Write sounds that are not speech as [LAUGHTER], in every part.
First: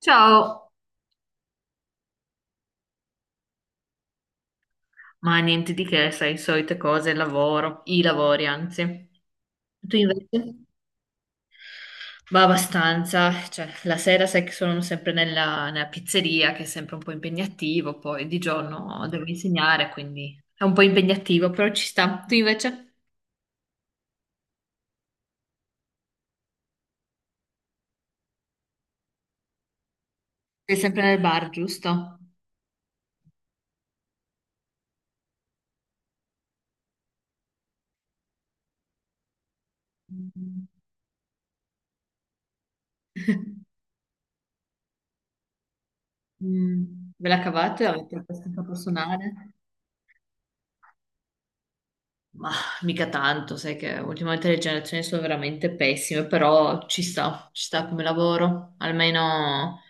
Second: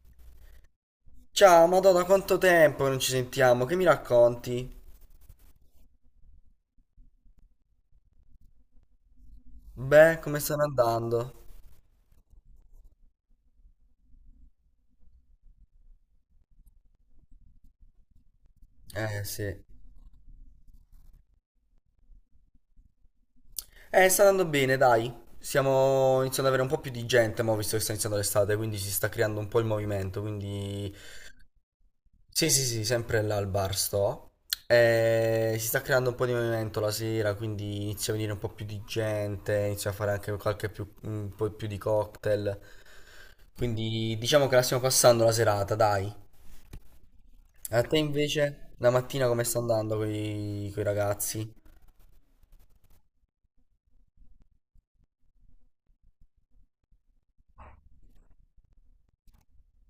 Ciao, Ciao, Madonna, quanto tempo che non ci sentiamo, che mi racconti? ma niente di che, sai, solite cose, lavoro, i lavori anzi. Tu Beh, come stanno invece? andando? Va abbastanza, cioè la sera sai che sono sempre nella pizzeria, che è sempre un po' impegnativo, poi di giorno devo Sì. insegnare, quindi è un po' impegnativo, però ci sta. Tu invece? Sta andando bene, dai. Stiamo iniziando ad avere un po' più di gente, ma visto che sta iniziando l'estate, quindi si sta creando un po' il movimento, Sei quindi. sempre nel bar, giusto? Sì, sì, sì, sempre là al bar sto. Si sta creando un po' di movimento la sera, quindi inizia a venire un po' più di gente, inizia a fare anche Mm. Un po' più di cocktail. [LAUGHS] Quindi diciamo che la stiamo passando la serata, dai. Mm. Ve la A cavate? te Avete questa invece, la mattina come personale? sta andando con i ragazzi? Ma mica tanto, sai che ultimamente le generazioni sono veramente pessime, però ci sta come lavoro. Almeno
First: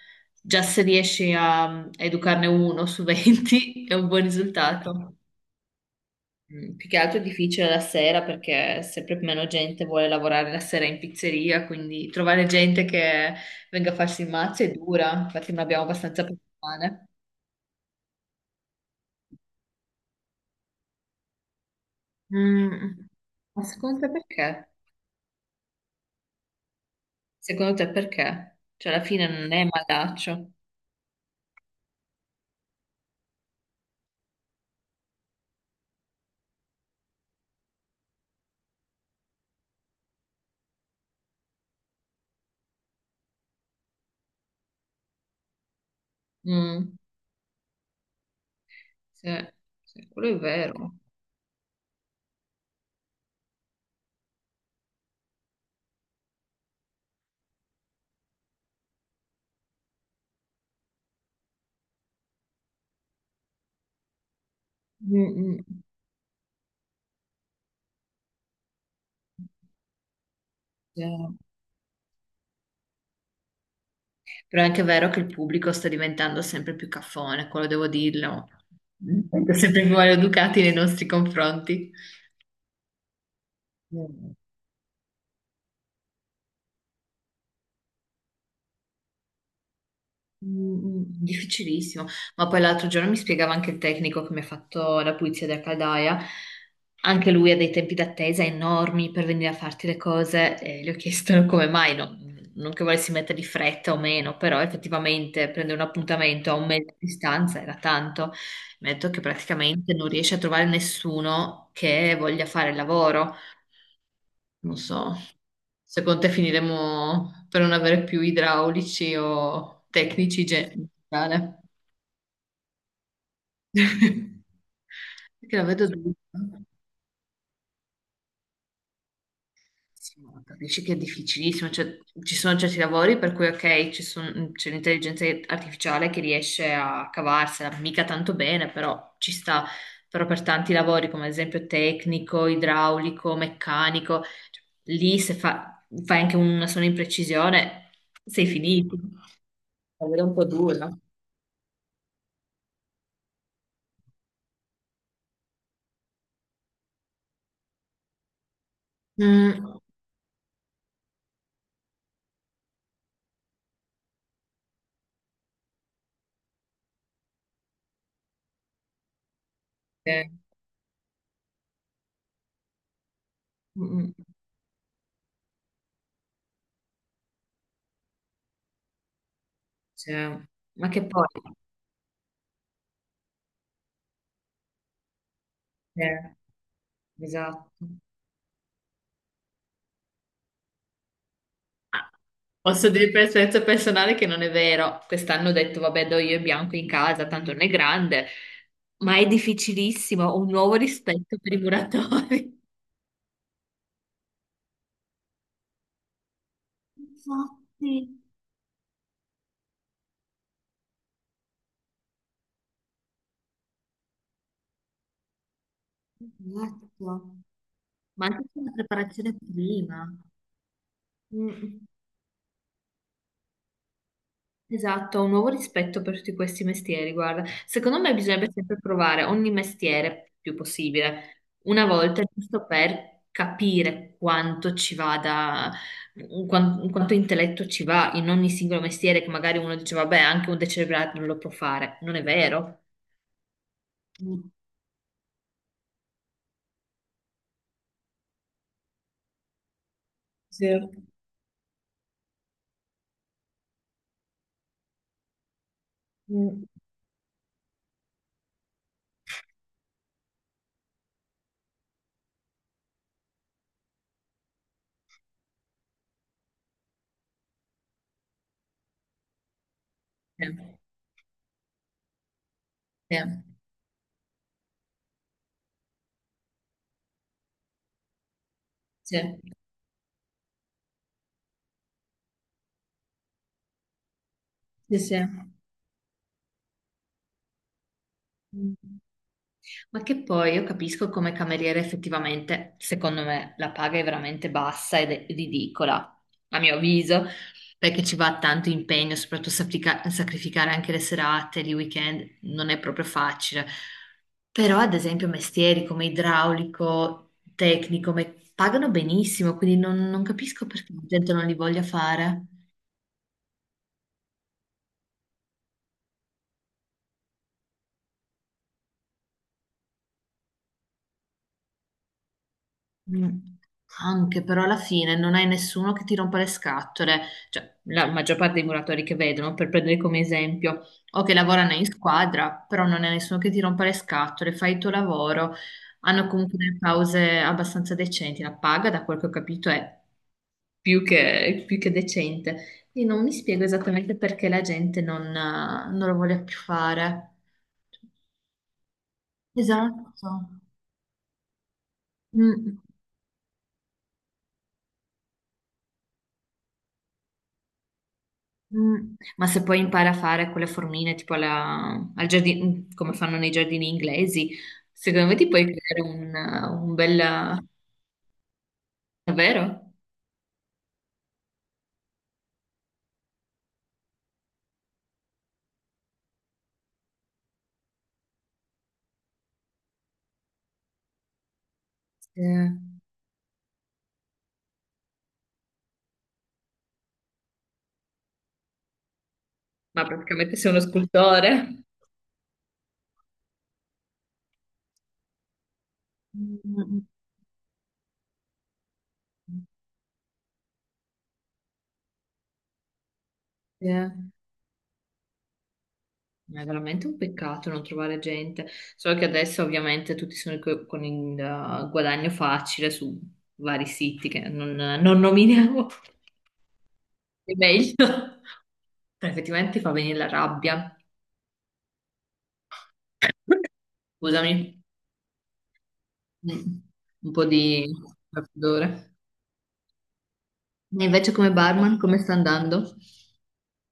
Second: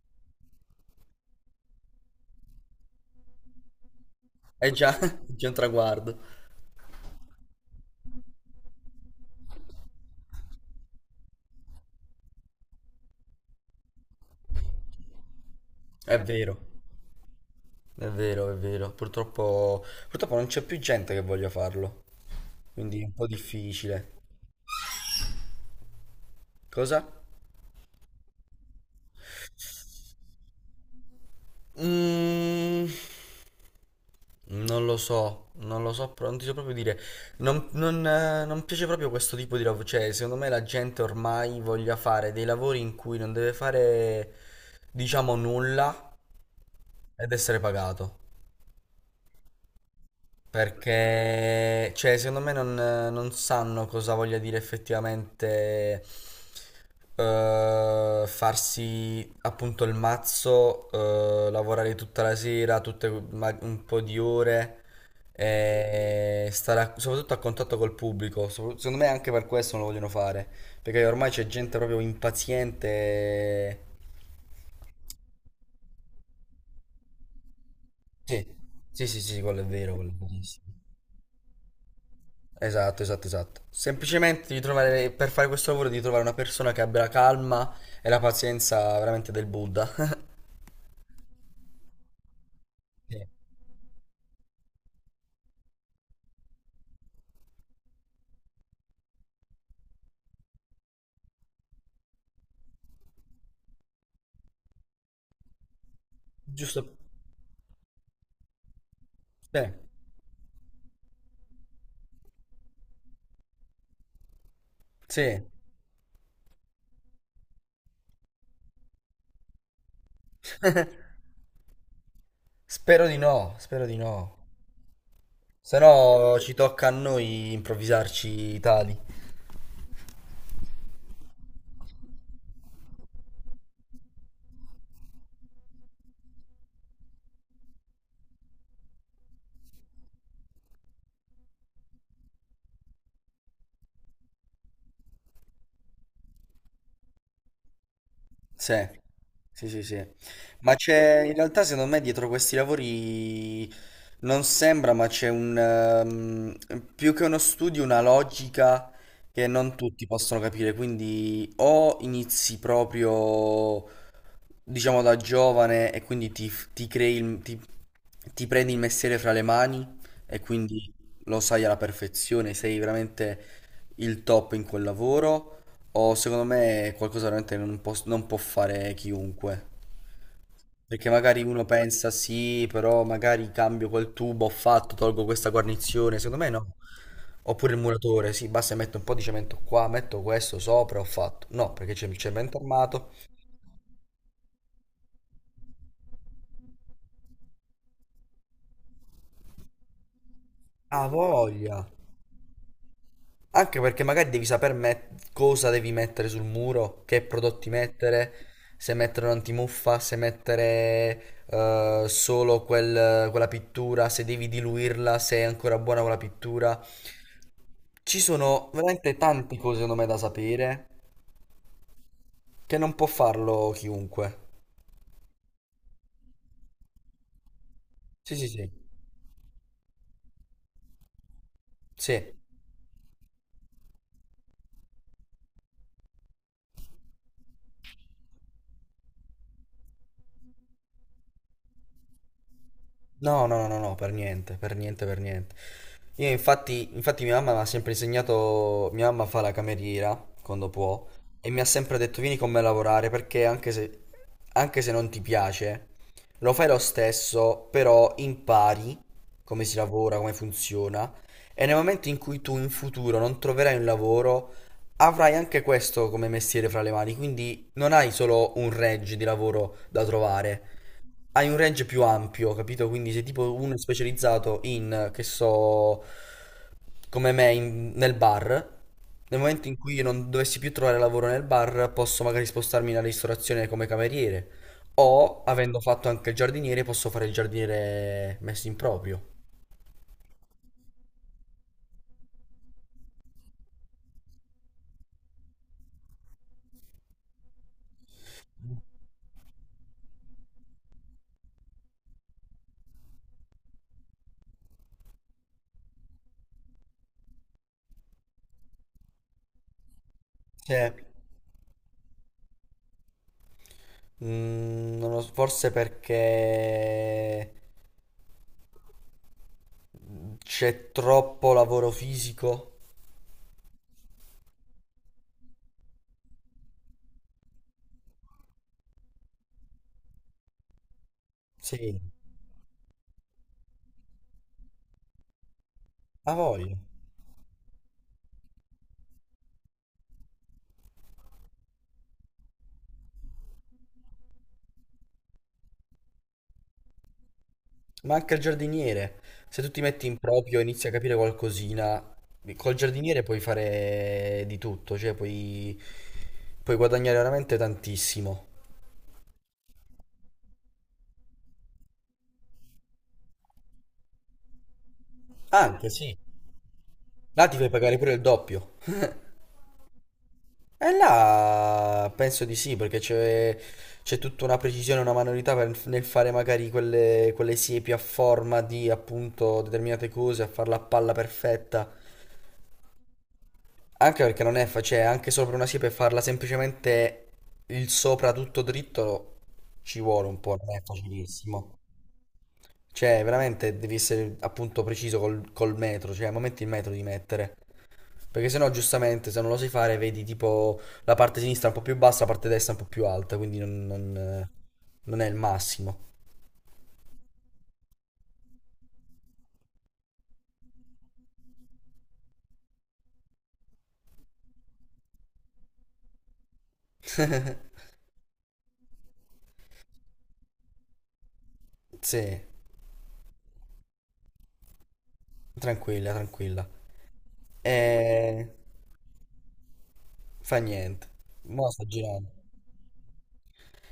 già se riesci a educarne uno su 20 [LAUGHS] è un buon È già, risultato. [LAUGHS] è già un traguardo. Mm, più che altro è difficile la sera perché sempre meno gente vuole lavorare la sera in pizzeria, quindi trovare gente che venga a farsi il mazzo è dura, infatti non abbiamo È abbastanza vero, persone. è vero, è vero. Purtroppo non c'è più gente che voglia farlo, quindi è Mm. un po' Ma secondo te difficile. perché? Cosa? Secondo te perché? Cioè alla fine non è malaccio. Mm, non lo so, non lo so, non ti so proprio dire. Non piace proprio questo tipo di lavoro. Cioè, secondo me la gente ormai voglia fare dei lavori in cui non deve fare, diciamo, nulla Mm. ed essere pagato. Sì, sì, quello è vero. Perché, cioè, secondo me non sanno cosa voglia dire effettivamente farsi appunto il mazzo, lavorare tutta la sera, un po' di ore Mm, mm, e stare soprattutto a contatto col pubblico. Secondo me anche per questo non lo vogliono fare, sì. perché ormai c'è gente proprio impaziente. Però è anche vero che il pubblico sta diventando sempre più caffone, quello devo Sì, dirlo. sì, sì, sì, Mm. quello è Sempre più vero, quello è maleducati verissimo. nei nostri confronti. Esatto, esatto, esatto. Mm. Semplicemente devi trovare, per fare questo lavoro devi trovare una persona che abbia la calma e la pazienza veramente del Buddha. [LAUGHS] Mm, mm, difficilissimo, ma poi l'altro giorno mi Sì. spiegava anche il tecnico che mi ha fatto la pulizia della caldaia, anche lui ha dei tempi d'attesa enormi per venire a farti le cose e gli ho chiesto [LAUGHS] come mai, non che volessi mettere di fretta o meno, però effettivamente prendere un appuntamento a un mese Giusto? di distanza era tanto, mi ha detto che Bene. praticamente non riesce a trovare nessuno che voglia fare il lavoro. Non so, Sì. secondo te finiremo per non avere più idraulici o tecnici in [LAUGHS] generale? Spero di no, spero di no. [LAUGHS] Perché la Se vedo dura. no ci tocca a noi improvvisarci tali. Sì, ma capisci che è difficilissimo, cioè, ci sono certi lavori per cui ok, c'è l'intelligenza artificiale che riesce a cavarsela, mica tanto bene, però ci sta. Però per tanti lavori, come ad esempio tecnico, idraulico, meccanico, cioè, lì se fa- fai anche una sola imprecisione, sei Sì, finito. sì, sì, sì. Davvero un po' Ma dura. c'è, in realtà secondo me dietro questi lavori non sembra, ma c'è un, più che uno studio, una logica che non Mm. tutti possono capire. Quindi o inizi proprio, diciamo, da giovane e quindi ti crei, ti prendi il mestiere fra le mani Eh, e quindi lo sai alla perfezione, sei veramente mm, mm. il top in quel lavoro. O secondo me è qualcosa veramente che non può fare chiunque. Cioè, ma che Perché poi? magari uno pensa sì, però magari cambio quel tubo, ho fatto, tolgo questa guarnizione. Eh, Secondo me no. esatto. Oppure il muratore, sì, basta metto un po' di cemento qua, metto questo sopra, ho fatto. No, perché c'è Ah, il cemento posso dire armato. per esperienza personale che non è vero. Quest'anno ho detto, vabbè, do io il bianco in casa, tanto non è grande, ma è difficilissimo. Ho un nuovo Ha rispetto per i voglia. muratori. Anche perché magari devi sapere cosa devi mettere sul muro, che prodotti Infatti, mettere, se mettere un'antimuffa, se mettere solo quella pittura, se devi diluirla, se è ancora buona quella pittura. esatto. Ci Ma anche per sono la veramente preparazione tante cose, secondo me, prima. da sapere Mm. che non può farlo chiunque. Esatto, un nuovo rispetto per tutti questi mestieri, guarda. Secondo me Sì, sì, bisognerebbe sì. sempre provare ogni mestiere più possibile, una volta, Sì. giusto per capire quanto ci vada, quanto intelletto ci va in ogni singolo mestiere, che magari uno dice, vabbè, anche un decerebrato non lo può fare. Non è vero? No, no, no, no, per Mm. niente, per niente, per niente. Io infatti mia mamma mi ha sempre insegnato, mia mamma fa la cameriera Sì. quando può e mi ha sempre detto vieni con me a lavorare perché anche se non ti piace, lo Mm. fai lo stesso, però impari come si lavora, come funziona e nel momento in cui tu in futuro non troverai un lavoro, avrai anche questo come mestiere fra le mani, quindi non hai solo un range di lavoro da Sì, trovare, hai un range più ampio, capito? Quindi se tipo uno è specializzato in, che so, come me, nel bar, sì, nel momento in cui io non dovessi più trovare lavoro nel bar, posso magari spostarmi nella ristorazione come cameriere. sì, sì. O, avendo fatto anche il giardiniere, posso fare il giardiniere messo Mm. in proprio. Ma che poi io capisco come cameriere effettivamente, secondo me, la paga è veramente bassa ed è ridicola, a mio avviso, perché ci va tanto impegno, soprattutto sacrificare anche le serate, i weekend, non è proprio facile. Però, ad esempio, mestieri come idraulico, tecnico, pagano benissimo, quindi non capisco perché Cioè, la gente non li voglia fare. Non lo so, forse perché c'è troppo lavoro fisico. Mm. Anche però alla fine non hai nessuno che ti rompa le scatole, cioè la maggior parte dei muratori che vedono, per prendere come esempio, o che lavorano in Sì, squadra, però non è nessuno che ti rompa le scatole, fai il tuo lavoro, hanno ha comunque delle voglia. pause abbastanza decenti, la paga da quel che ho capito è più che decente. Quindi non mi spiego esattamente perché la gente non lo voglia più fare. Ma anche il giardiniere, se tu ti metti Esatto. in proprio e inizi a capire qualcosina, col Mm. giardiniere puoi fare di tutto, cioè puoi guadagnare veramente tantissimo. Mm, ma se poi impara a fare quelle formine tipo al giardino, come fanno nei giardini inglesi, secondo me ti puoi Anche creare sì, un là ti bel... fai pagare pure il doppio. Davvero? E là penso di sì, perché c'è tutta una precisione, una manualità nel fare magari quelle siepi a forma di appunto determinate cose, a farla a palla perfetta. Sì. Ma Anche perché non è facile, anche sopra una siepe farla semplicemente il sopra tutto dritto ci vuole un praticamente po', sei non uno è facilissimo. scultore. Cioè, veramente devi essere appunto preciso col metro, cioè al momento il metro Mm, di mettere. Perché sennò giustamente se non lo sai fare vedi tipo la parte sinistra un po' più bassa, la parte destra un po' più alta, quindi non, sì. non, eh, non è il massimo. Ma è veramente un peccato non trovare gente. Solo che adesso ovviamente tutti sono con il guadagno facile su vari siti che non nominiamo. [LAUGHS] È meglio. Effettivamente ti fa venire la rabbia. Sì, Scusami. tranquilla, tranquilla. Mm. Un po' di E raffreddore. fa E niente. invece come Mo' sto barman, come girando. sta andando?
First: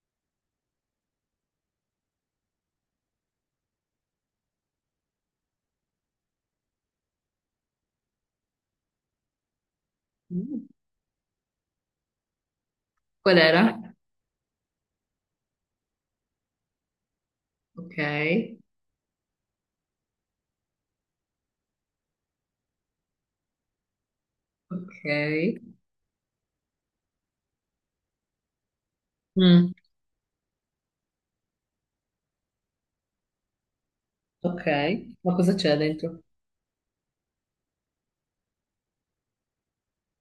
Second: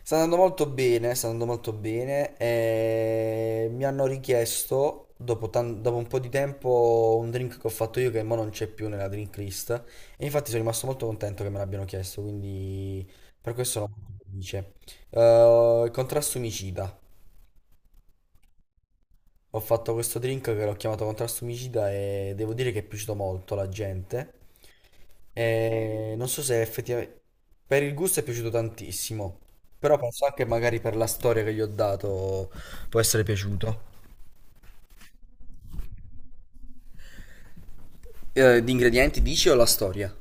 Sta andando molto bene, sta andando molto bene. E mi hanno richiesto, dopo, dopo un po' di tempo, un drink che ho fatto io che mo non c'è più nella drink list. E infatti sono Mm. rimasto molto contento che me l'abbiano chiesto, quindi Qual per era? questo sono molto felice. Il contrasto omicida. Ok, Ho fatto questo drink che l'ho chiamato contrasto omicida e devo dire che è piaciuto molto alla gente. ok. Non so se effettivamente per il gusto è piaciuto tantissimo, Mm. però penso anche magari per la storia che gli ho dato può essere piaciuto. Ok, ma cosa c'è dentro? Di ingredienti dici o la storia?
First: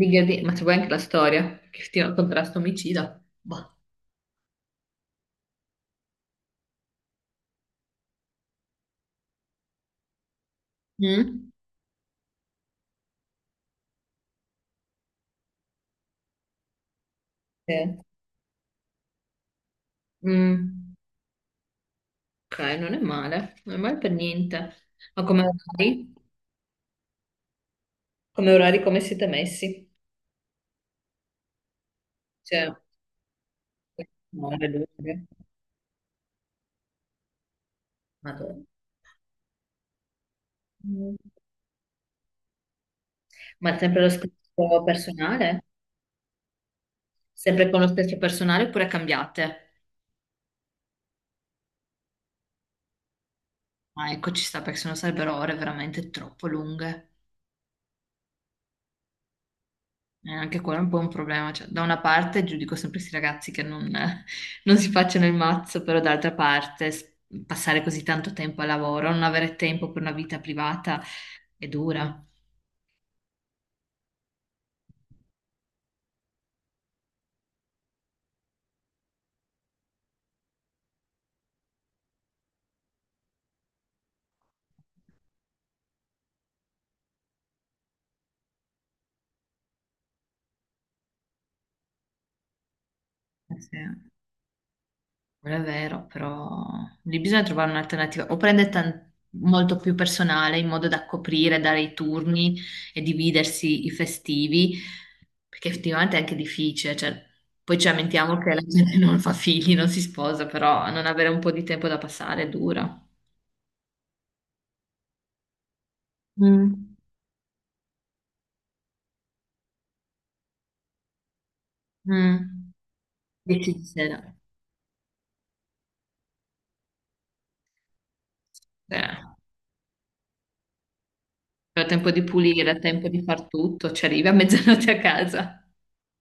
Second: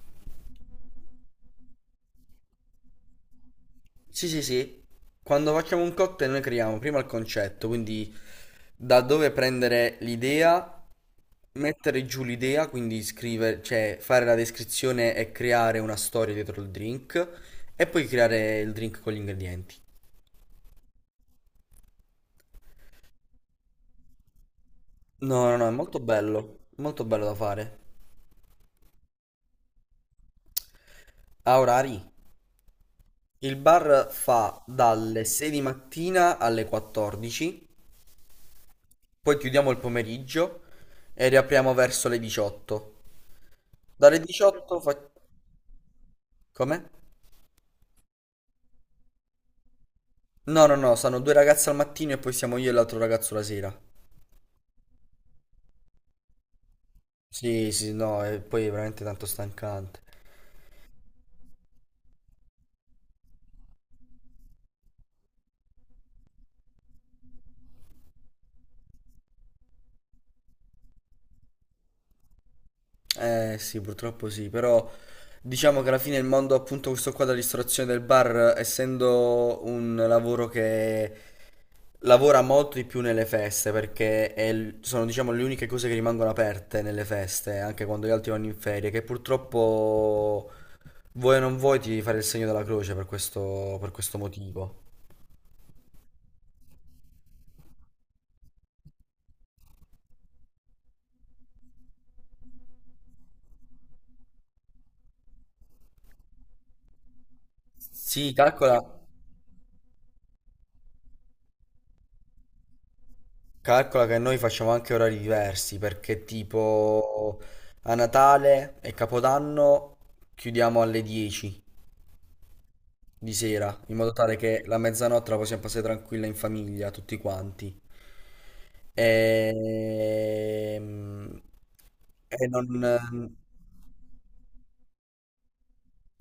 Ma c'è poi anche la storia, che ti contrasto omicida. Boh. Sì, sì, sì. Quando facciamo un cocktail noi creiamo prima il concetto, quindi da dove prendere l'idea, Mm? mettere giù l'idea, quindi scrivere, cioè fare la descrizione e creare una storia dietro il drink Sì. e poi creare il drink con gli ingredienti. Mm. Ok, non è male, non è male per niente. Ma come No, no, no, è orari? Molto bello da fare. Come orari, come siete messi? A orari. Cioè, Il bar fa un'ora, due, dalle tre. 6 di mattina alle 14, Madonna. poi chiudiamo il pomeriggio Mm. e riapriamo verso le 18. Ma sempre lo Dalle 18 stesso fa. personale? Come? Sempre con lo stesso personale oppure cambiate? No, no, no, sono due ragazze al mattino e poi siamo io e l'altro ragazzo la sera. Ah, ecco, ci sta perché sennò sarebbero ore veramente troppo lunghe. Sì, sì, no, e poi è veramente tanto stancante. Anche quello è un po' un problema. Cioè, da una parte giudico sempre questi ragazzi che non, [LAUGHS] non si facciano il mazzo, però d'altra parte passare così tanto tempo al lavoro, non avere tempo per una vita privata è dura. Eh sì, purtroppo sì, però diciamo che alla fine il mondo appunto questo qua della ristorazione del bar, essendo un lavoro che lavora molto di più nelle feste perché è sono diciamo le uniche cose che rimangono aperte nelle feste, anche quando gli altri vanno in ferie, che purtroppo vuoi o non vuoi ti devi fare il segno della croce Eh sì. Per questo motivo. Quello è vero, però lì bisogna trovare un'alternativa. O molto più personale in modo da coprire, dare i turni e dividersi i festivi, perché effettivamente è anche difficile. Cioè, poi ci Sì, lamentiamo che la calcola, gente non fa figli, non si sposa, però non avere un po' di tempo da passare è dura. calcola che noi facciamo anche orari diversi perché Mm. tipo a Natale e Capodanno chiudiamo alle 10 Mm. di sera, in modo Difficile. tale che la mezzanotte la possiamo passare tranquilla in famiglia, tutti quanti. Eh. Ehm, Però tempo di E, non. pulire, tempo di far tutto, ci arrivi a mezzanotte a casa.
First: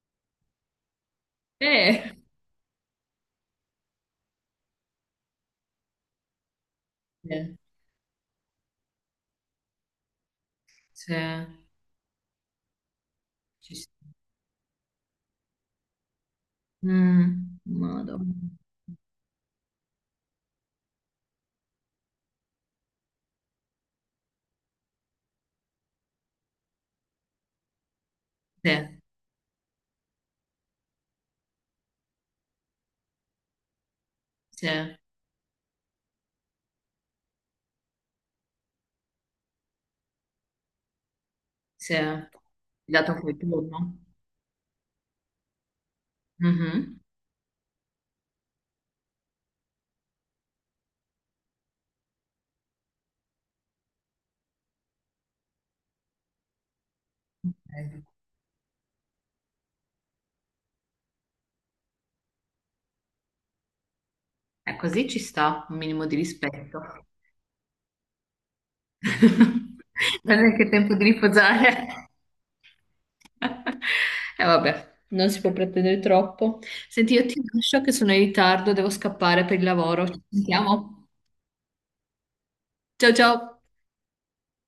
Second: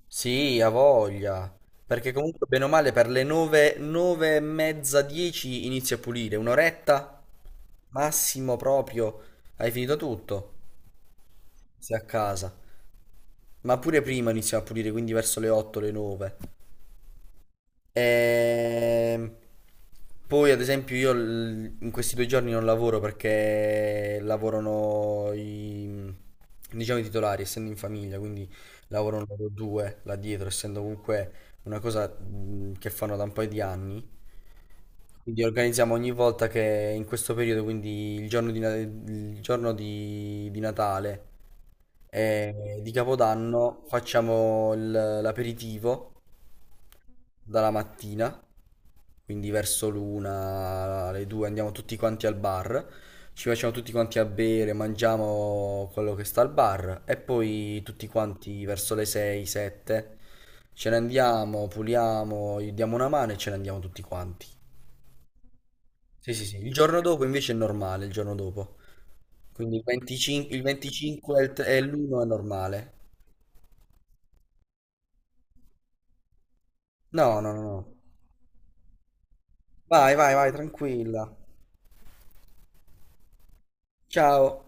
Sì, ha voglia. Eh. Perché comunque, bene o male, per le 9, 9:30, 10 inizia a pulire. Un'oretta, Eh, massimo proprio, hai finito tutto. sì, Sei a casa. ci Ma pure sta. prima inizia a pulire, quindi verso le 8, le 9. Mm, madonna. Ehm, Poi, ad esempio, io in questi 2 giorni non lavoro perché lavorano i, diciamo, i titolari, essendo in famiglia, quindi Sì, lavorano loro due là dietro, essendo comunque una cosa che fanno da un paio di anni. sì, Quindi organizziamo ogni volta che in questo periodo, quindi il giorno di Natale sì. e di Dato quel Capodanno turno. facciamo l'aperitivo Mhm. dalla mattina, quindi verso l'1, le 2 andiamo tutti quanti al bar, ci facciamo tutti quanti a bere, mangiamo quello che sta al bar e poi Ok. tutti quanti verso le 6, 7 ce ne andiamo, puliamo, gli diamo una mano e ce ne andiamo tutti quanti. Così ci sta, un minimo di Sì, sì, sì. Il rispetto. giorno dopo invece è normale, il giorno dopo. Quindi [LAUGHS] il Non è 25, il che è tempo di 25 e riposare. l'1 è normale. [LAUGHS] E vabbè, non si può pretendere troppo. Senti, io ti No, no, no, lascio che no. sono in ritardo, devo scappare per il lavoro. Vai, Ci vai, vai, sentiamo. tranquilla. Ciao ciao. Ciao.